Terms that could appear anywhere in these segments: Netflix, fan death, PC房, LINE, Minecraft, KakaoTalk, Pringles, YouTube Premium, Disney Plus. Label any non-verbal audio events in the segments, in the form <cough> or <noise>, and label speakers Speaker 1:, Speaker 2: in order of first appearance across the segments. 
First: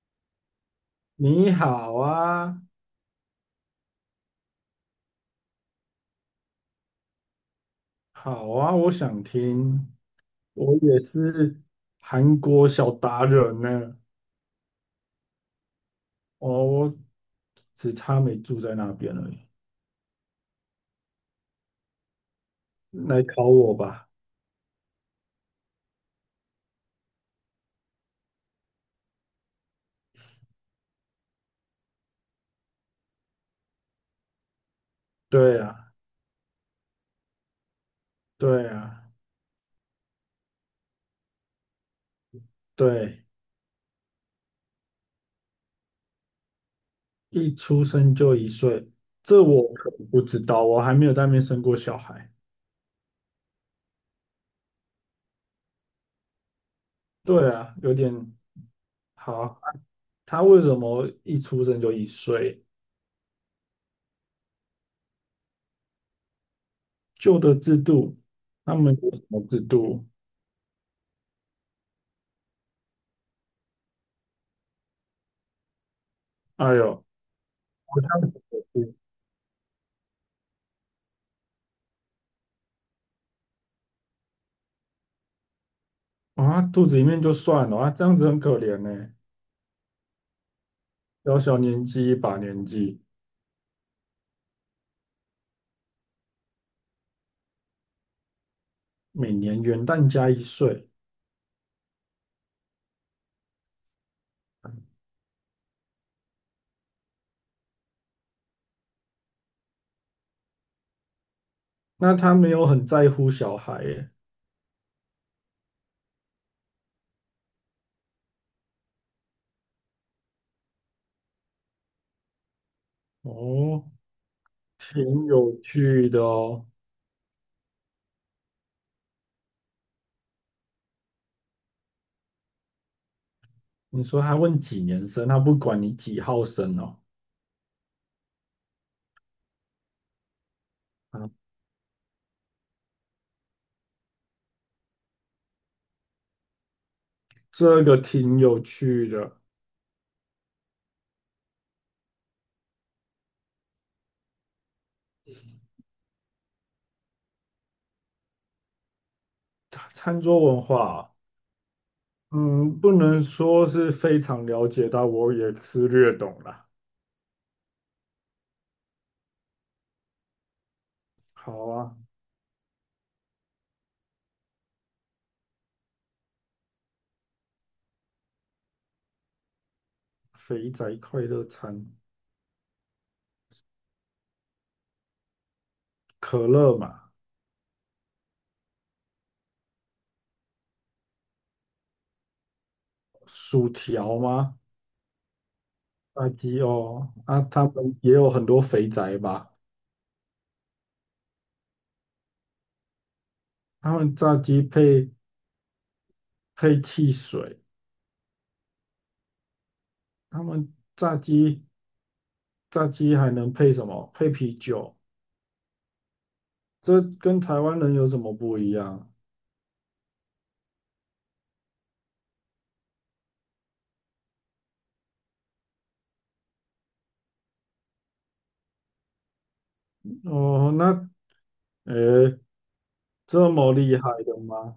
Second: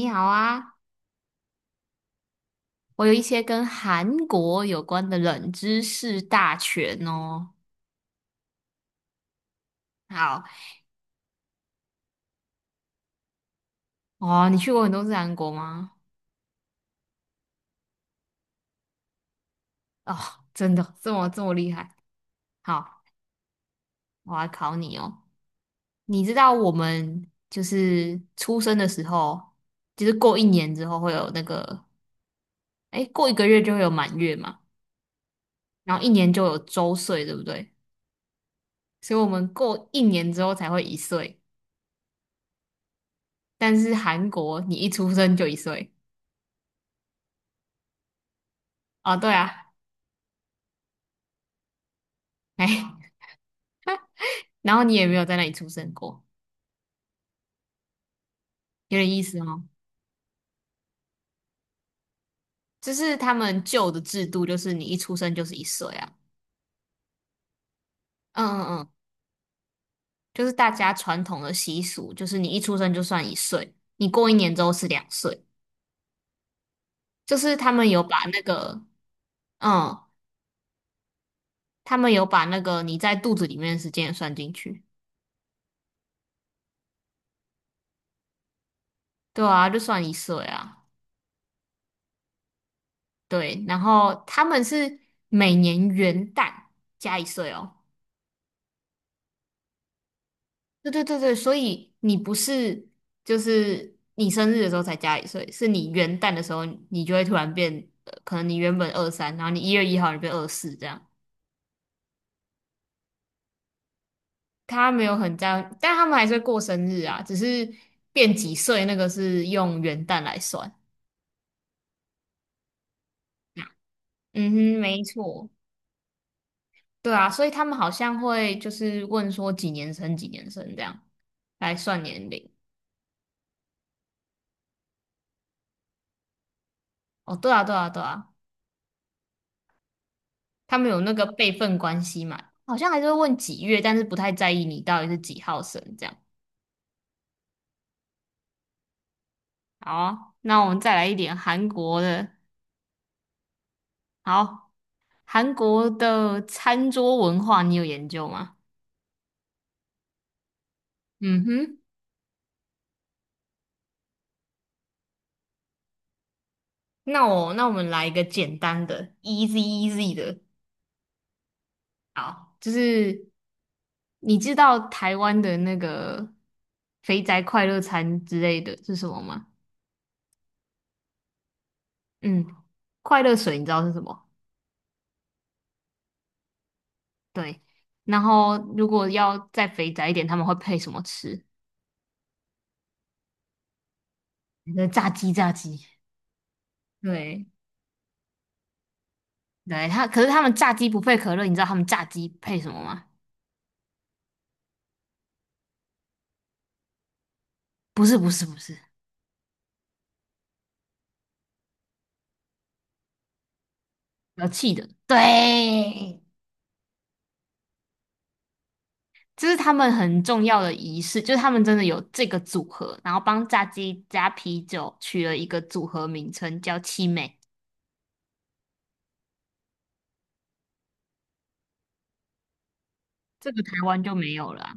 Speaker 1: 你好啊，
Speaker 2: 你好啊。
Speaker 1: 我有一些跟韩国有关的冷知识大全哦。
Speaker 2: 好啊，我想听。
Speaker 1: 好
Speaker 2: 我也是韩国小达人呢。
Speaker 1: 哦，你去过很多次韩国吗？
Speaker 2: 哦，我只差没住在那边而已。
Speaker 1: 哦，真的这么厉害？好，
Speaker 2: 来考我吧。
Speaker 1: 我来考你哦。你知道我们就是出生的时候，就是过一年之后会有那个，哎，过一个月就会有满月嘛，
Speaker 2: 对啊。
Speaker 1: 然后一年就有周岁，对不对？
Speaker 2: 对啊。
Speaker 1: 所以我们过一年之后才会一岁，
Speaker 2: 对。
Speaker 1: 但是韩国你一出生就一岁。
Speaker 2: 一出生就一岁，
Speaker 1: 哦，对
Speaker 2: 这
Speaker 1: 啊，
Speaker 2: 我可不知道，我还没有在那边生过小孩。
Speaker 1: 哎。然后你也没有在那里出生过，
Speaker 2: 对啊，有点
Speaker 1: 有点意思
Speaker 2: 好。
Speaker 1: 哦。
Speaker 2: 他为什么一出生就一岁？
Speaker 1: 就是他们旧的制度，就是你一出生就是一岁啊。
Speaker 2: 旧的制度，
Speaker 1: 嗯
Speaker 2: 他
Speaker 1: 嗯嗯，
Speaker 2: 们有什么制度？
Speaker 1: 就是大家传统的习俗，就是你一出生就算一岁，你过一年之后是两岁。
Speaker 2: 哎呦，
Speaker 1: 就是他们
Speaker 2: 好
Speaker 1: 有把
Speaker 2: 像
Speaker 1: 那个，嗯，他们有把那个你在肚子里面的时间也算进去。
Speaker 2: 啊，肚子里面就算了啊，这样子很可怜呢。
Speaker 1: 对啊，就算一岁啊。
Speaker 2: 小小年纪一把年纪，
Speaker 1: 对，然后他们是每年元旦加一岁哦。
Speaker 2: 每年元旦加一岁，
Speaker 1: 对对对对，所以你不是就是你生日的时候才加一岁，是你元旦的时候你就会突然变，可能你原本23，然后你1月1号你变24这样。
Speaker 2: 那他没有很在乎小孩耶。
Speaker 1: 他没有很这样，但他们还是会过生日啊，只是变几岁那个是用元旦来算。
Speaker 2: 哦，
Speaker 1: 嗯哼，没
Speaker 2: 挺
Speaker 1: 错，
Speaker 2: 有趣的哦。
Speaker 1: 对啊，所以他们好像会就是问说几年生几年生这样来算年龄。
Speaker 2: 你说他问几年生，他不管你几号生哦。
Speaker 1: 哦，对啊，对啊，对啊。他们有那个
Speaker 2: 啊，
Speaker 1: 辈分关系嘛，好像还是会问几月，但是不太在意你到底是几号生这样。
Speaker 2: 这个挺有趣的。
Speaker 1: 好啊那我们再来一点韩国的。好，韩国的餐桌文化你有研究吗？
Speaker 2: 餐桌文化啊，
Speaker 1: 嗯哼，
Speaker 2: 嗯，不能说是非常了解，但我也是略懂啦。
Speaker 1: 那我们来一个简单的，easy easy 的。
Speaker 2: 好啊。
Speaker 1: 好，就是你知道台湾的那个肥宅快乐餐之类的是什么吗？
Speaker 2: 肥宅快乐餐，
Speaker 1: 嗯，快乐水你知道是什么？
Speaker 2: 可乐嘛。
Speaker 1: 对，然后如果要再肥宅一点，他们会配什么吃？
Speaker 2: 薯条吗？
Speaker 1: 那炸鸡，炸鸡。
Speaker 2: 炸鸡哦，啊，
Speaker 1: 对，
Speaker 2: 他们也有很多肥宅吧？
Speaker 1: 对，他可是他们炸鸡不配可乐，你知道他们炸鸡配什么吗？
Speaker 2: 他们炸鸡配汽水，
Speaker 1: 不是，不是，不是，
Speaker 2: 他们炸鸡还能配什么？配
Speaker 1: 有
Speaker 2: 啤
Speaker 1: 气的。
Speaker 2: 酒。
Speaker 1: 对，
Speaker 2: 这跟台湾人有什么不一样？
Speaker 1: 这是他们很重要的仪式，就是他们真的有这个组合，然后帮炸鸡加啤酒取了一个组合名称叫七妹"。
Speaker 2: 哦，那诶，这
Speaker 1: 这个台
Speaker 2: 么厉
Speaker 1: 湾
Speaker 2: 害
Speaker 1: 就没
Speaker 2: 的
Speaker 1: 有了啊
Speaker 2: 吗？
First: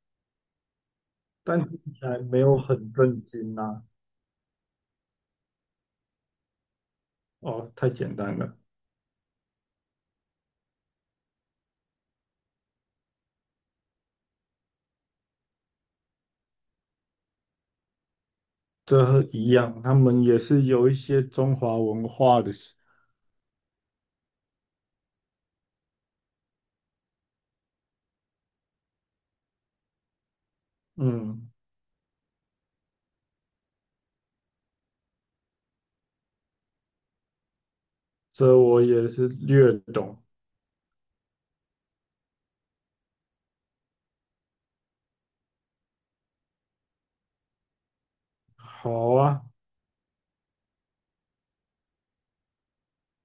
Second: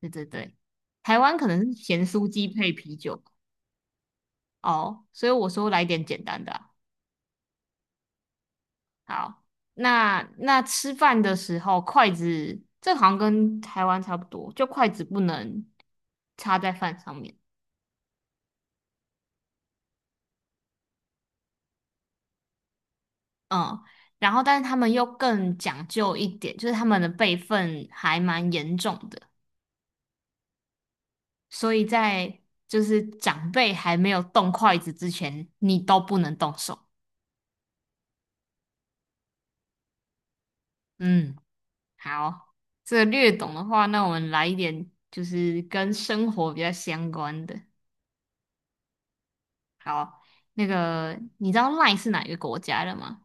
Speaker 1: 对对对，台湾可
Speaker 2: 但
Speaker 1: 能
Speaker 2: 听
Speaker 1: 是
Speaker 2: 起
Speaker 1: 咸
Speaker 2: 来
Speaker 1: 酥
Speaker 2: 没
Speaker 1: 鸡
Speaker 2: 有
Speaker 1: 配
Speaker 2: 很
Speaker 1: 啤酒
Speaker 2: 震
Speaker 1: 吧
Speaker 2: 惊啊。
Speaker 1: 哦，所以我说来点简单的啊
Speaker 2: 哦，太简单了。
Speaker 1: 好，那吃饭的时候，筷子这好像跟台湾差不多，就筷子不能插在饭上面。
Speaker 2: 这和一样，他们也是有一些中华文化的。
Speaker 1: 嗯，然后但是他们又更讲究一点，就是他们的辈分还蛮严重的，
Speaker 2: 嗯，
Speaker 1: 所以就是长辈还没有动筷子之前，你都不能动手。
Speaker 2: 这我也是略懂。
Speaker 1: 嗯，好，这个略懂的话，那我们来一点就是跟生活比较相关的。
Speaker 2: 好啊。
Speaker 1: 好，那个你知道 line 是哪一个国家的吗？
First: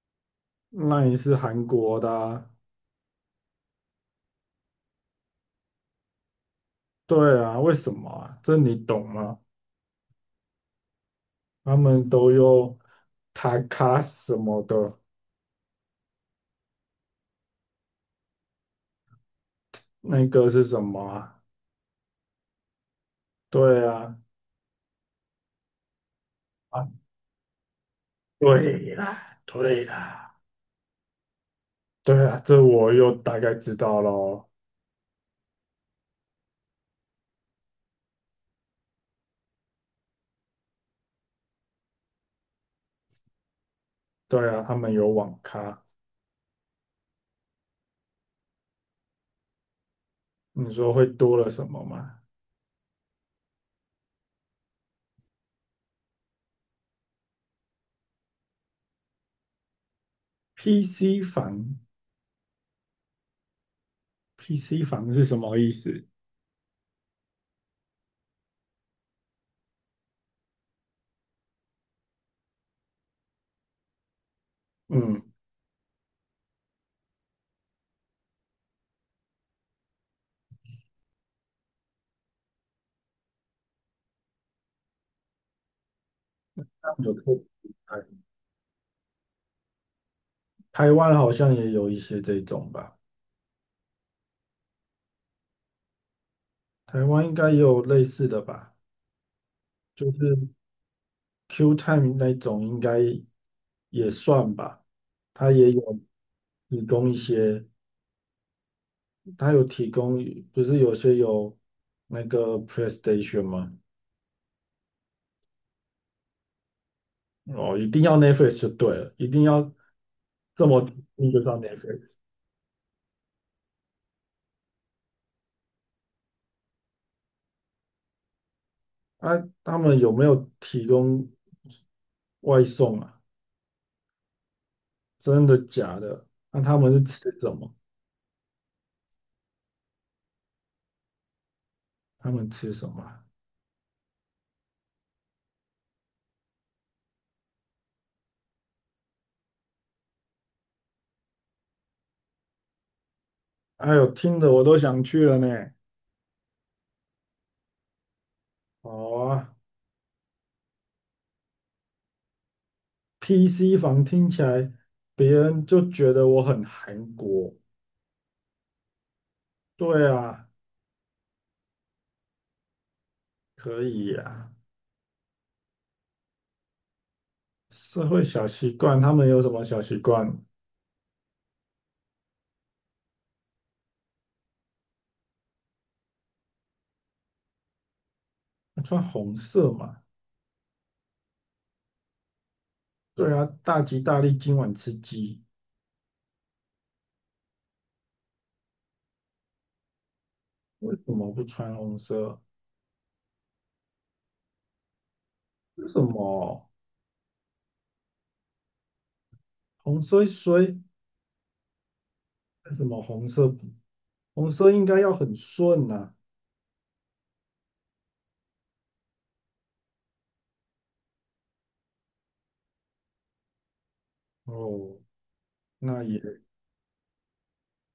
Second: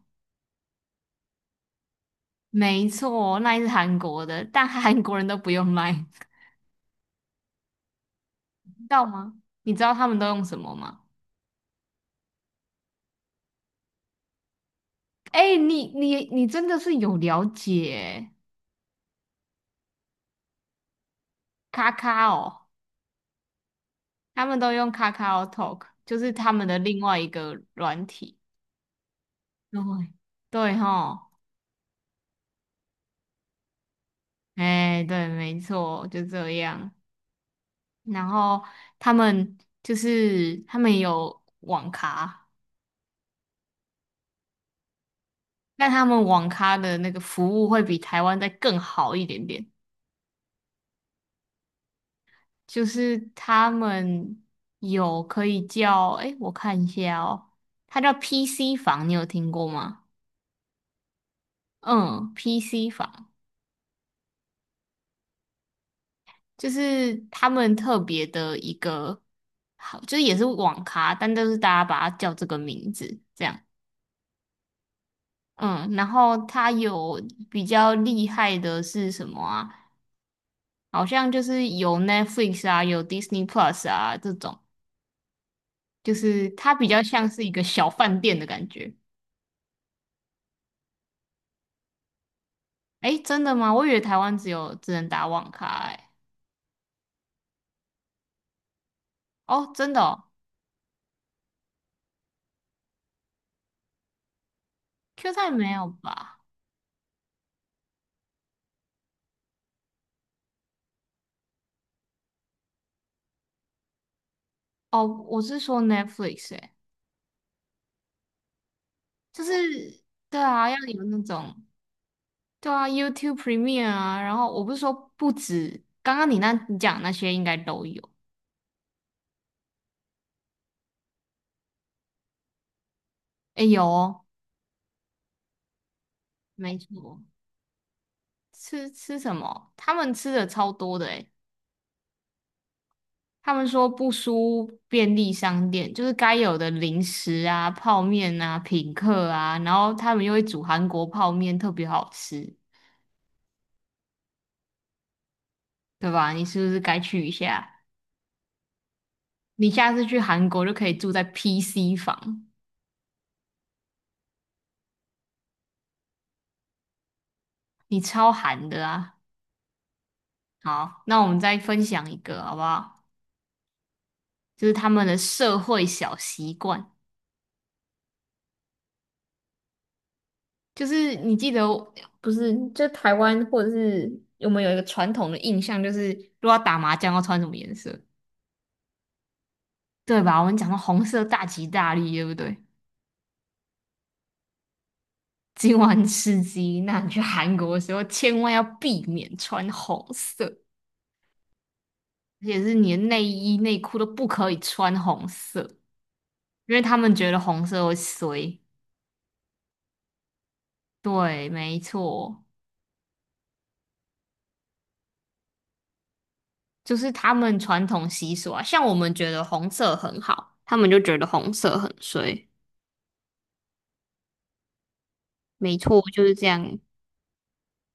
Speaker 2: 那也是韩国的啊。
Speaker 1: 没错，l i n e 是韩国的，但韩 <laughs> 国人都不用 line，
Speaker 2: 对啊，为什么啊？这
Speaker 1: <laughs>
Speaker 2: 你
Speaker 1: 知道
Speaker 2: 懂吗？
Speaker 1: 吗？你知道他们都用什么吗？
Speaker 2: 他们都用卡卡什么的。
Speaker 1: 哎、你真的是有了解，
Speaker 2: 那个是什么啊？
Speaker 1: 卡卡哦，
Speaker 2: 对啊。
Speaker 1: 他们都用卡卡哦 Talk，就是他们的
Speaker 2: 啊，
Speaker 1: 另外一个软体。
Speaker 2: 对啦，
Speaker 1: 对
Speaker 2: 对啦。
Speaker 1: 对哈，
Speaker 2: 对啊，这我又大概知道咯。
Speaker 1: 哎、对，没错，就这样。然后他们他们有网咖。
Speaker 2: 对啊，他们有网咖。
Speaker 1: 但他们网咖的那个服务会比台湾再更好一点点，
Speaker 2: 你说会多了什么吗
Speaker 1: 就是他们有可以叫，诶，我看一下哦，它叫 PC 房，你有听过吗？
Speaker 2: ？PC 房
Speaker 1: 嗯，PC 房
Speaker 2: ，PC 房是什么意思？
Speaker 1: 就是他们特别的一个，好，就是也是网咖，但都是大家把它叫这个名字这样。
Speaker 2: 嗯，
Speaker 1: 嗯，然后它有比较厉害的是什么啊？好像就是有 Netflix 啊，有 Disney Plus 啊这种。就是它比较
Speaker 2: 有
Speaker 1: 像
Speaker 2: 特
Speaker 1: 是一个小
Speaker 2: 台
Speaker 1: 饭店的感觉。
Speaker 2: 台湾好像也有一些这种吧。
Speaker 1: 哎，真的吗？我以为台湾只能打网咖哎。
Speaker 2: 台湾应该也有类似的吧。
Speaker 1: 哦，真的
Speaker 2: 就
Speaker 1: 哦
Speaker 2: 是 Q Time 那种应该也算吧。
Speaker 1: ，Q
Speaker 2: 它
Speaker 1: 站没
Speaker 2: 也
Speaker 1: 有
Speaker 2: 有
Speaker 1: 吧？
Speaker 2: 提供一些，它有提供，不是有些有那个 PlayStation 吗？
Speaker 1: 哦，我是说 Netflix 哎，
Speaker 2: 哦，一定要 Netflix 就对了，一定
Speaker 1: 就是
Speaker 2: 要
Speaker 1: 对
Speaker 2: 这
Speaker 1: 啊，要
Speaker 2: 么
Speaker 1: 有那
Speaker 2: 那个
Speaker 1: 种
Speaker 2: 上面。Netflix。
Speaker 1: 对啊，YouTube Premium 啊，然后我不是说不止，刚刚你讲那些应该都有。
Speaker 2: 啊，他们有没有提供外送啊？
Speaker 1: 哎，有哦，
Speaker 2: 真的假的？那、
Speaker 1: 没
Speaker 2: 他们是
Speaker 1: 错。
Speaker 2: 吃什么？
Speaker 1: 吃什么？他们吃的超多的诶
Speaker 2: 他们吃什么啊？
Speaker 1: 他们说不输便利商店，就是该有的零食啊、泡面啊、品客啊，然后他们又会煮韩国泡面，特别好吃，
Speaker 2: 哎呦，听得我都想去了呢。
Speaker 1: 对吧？你是不是该去一下？
Speaker 2: 好啊。
Speaker 1: 你下次去韩国就可以住在 PC 房，
Speaker 2: PC 房听起来，别人就觉得我很韩国。
Speaker 1: 你超韩的啊！
Speaker 2: 对啊。
Speaker 1: 好，那我们再分享一个好不好？
Speaker 2: 可以呀、
Speaker 1: 就是他们的社会小习惯，
Speaker 2: 社会小习惯，他们有什么小习惯？
Speaker 1: 就是你记得不是？就台湾或者是我们有一个传统的印象，就是如果要打麻将要穿什么颜色？
Speaker 2: 穿红色嘛。
Speaker 1: 对吧？我们讲到红色大吉大利，对不对？
Speaker 2: 对啊，大吉大利，今晚吃鸡。
Speaker 1: 今晚吃鸡，那你去韩国的时候千万要避免穿红色，
Speaker 2: 为什么不穿红色？
Speaker 1: 而且是你的内衣内裤都不可以穿红色，
Speaker 2: 为什么
Speaker 1: 因为他们觉得红色会衰。
Speaker 2: 红衰衰？
Speaker 1: 对，没错，
Speaker 2: 为什么红色不红色应该要很顺呐、
Speaker 1: 就是他们传统习俗啊。像我们觉得红色很好，他们就觉得红色很衰。
Speaker 2: 哦，
Speaker 1: 没错，
Speaker 2: 那也，
Speaker 1: 就是这样。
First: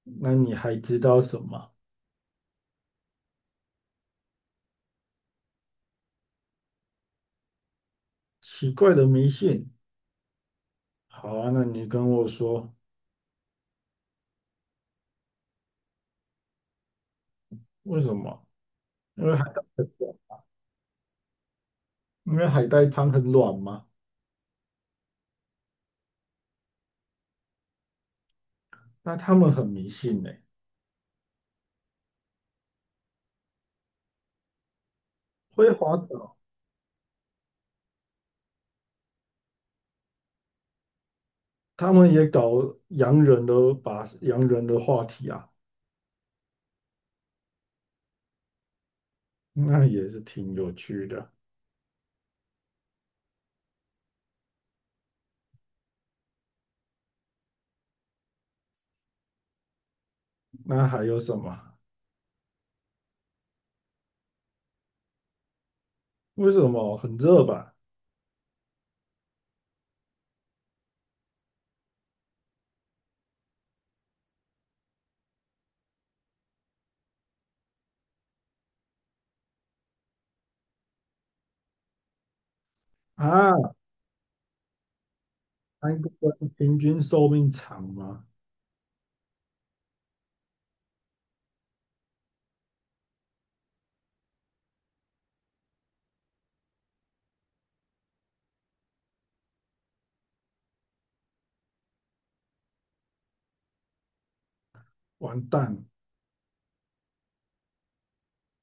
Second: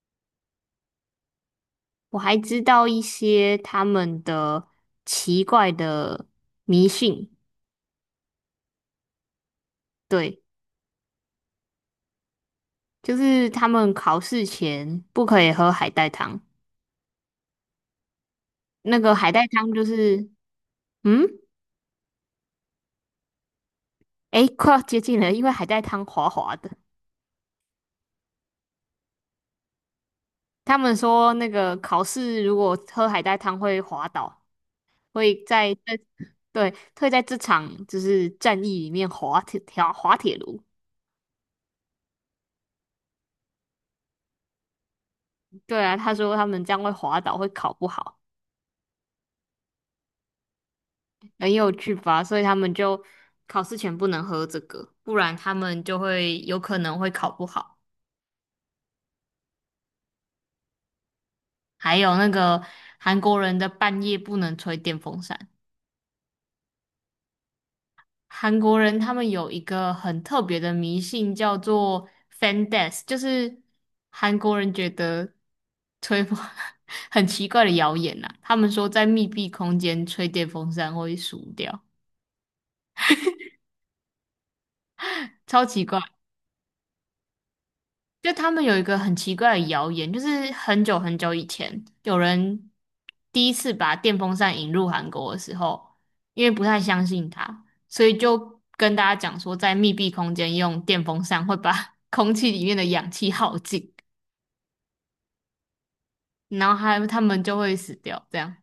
Speaker 2: 那你还知道什么
Speaker 1: 我还知道一些他们的奇怪的迷信，
Speaker 2: 奇怪的迷信？
Speaker 1: 对。
Speaker 2: 好啊，那你跟我说
Speaker 1: 就是他们考试前不可以喝海带汤，
Speaker 2: 为什么？
Speaker 1: 那个
Speaker 2: 因
Speaker 1: 海
Speaker 2: 为海
Speaker 1: 带
Speaker 2: 带
Speaker 1: 汤就
Speaker 2: 很
Speaker 1: 是，
Speaker 2: 软，
Speaker 1: 嗯，
Speaker 2: 因为海带汤很软嘛。
Speaker 1: 诶，快要接近了，因为海带汤滑滑的。
Speaker 2: 那他们很迷信呢、
Speaker 1: 他们说那个考试如果喝海带汤会滑倒，会
Speaker 2: 会
Speaker 1: 在
Speaker 2: 滑
Speaker 1: 这，
Speaker 2: 倒。
Speaker 1: 对，会在这场就是战役里面滑铁卢。
Speaker 2: 他们也搞洋人的，把洋人的话题啊。
Speaker 1: 对啊，他说他们这样会滑倒，会考不好，
Speaker 2: 那也是挺有趣的。
Speaker 1: 很有趣吧？所以他们就考试前不能喝这个，不然他们就会有可能会考不好。
Speaker 2: 那还有什么？
Speaker 1: 还有那个韩国人的半夜不能吹电风扇。
Speaker 2: 为什么很热吧？
Speaker 1: 韩国人他们有一个很特别的迷信，叫做 "fan death"，就是韩国人觉得吹风 <laughs> 很奇怪的谣言呐、他们说在密闭空间吹电风扇会死掉，
Speaker 2: 啊，
Speaker 1: 超奇怪。
Speaker 2: 韩国人平均寿命长吗？
Speaker 1: 就他们有一个很奇怪的谣言，就是很久很久以前，有人第一次把电风扇引入韩国的时候，因为不太相信它，所以就跟大家讲说，在密闭空间用电风扇会把 <laughs> 空气里面的氧气耗尽，
Speaker 2: 完蛋。
Speaker 1: 然后还他们就会死掉。这样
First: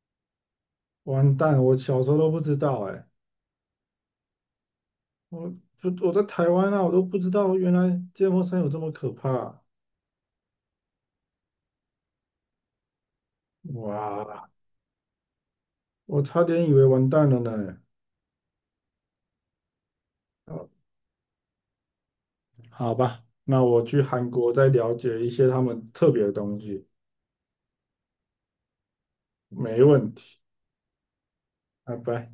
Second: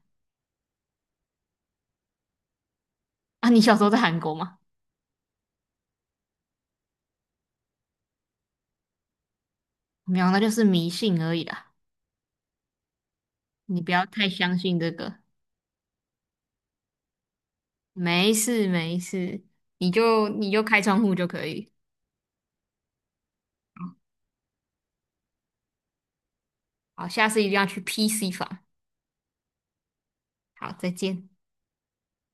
Speaker 2: 完蛋！我小时候都不知道哎、
Speaker 1: 啊？你小时候在韩国吗？
Speaker 2: 我我在台湾啊，我都不知道原来芥末山有这么可怕啊。
Speaker 1: 没有，那就是迷信而已啦。你不要太
Speaker 2: 哇，
Speaker 1: 相信这个，
Speaker 2: 我差点以为完蛋了呢。
Speaker 1: 没事没事，你就开窗户就可以。
Speaker 2: 好吧，那我去韩国再了解一些他们特别的东西。
Speaker 1: 好，下次一定要去 PC 房。
Speaker 2: 没问题，
Speaker 1: 好，再见。
Speaker 2: 拜拜。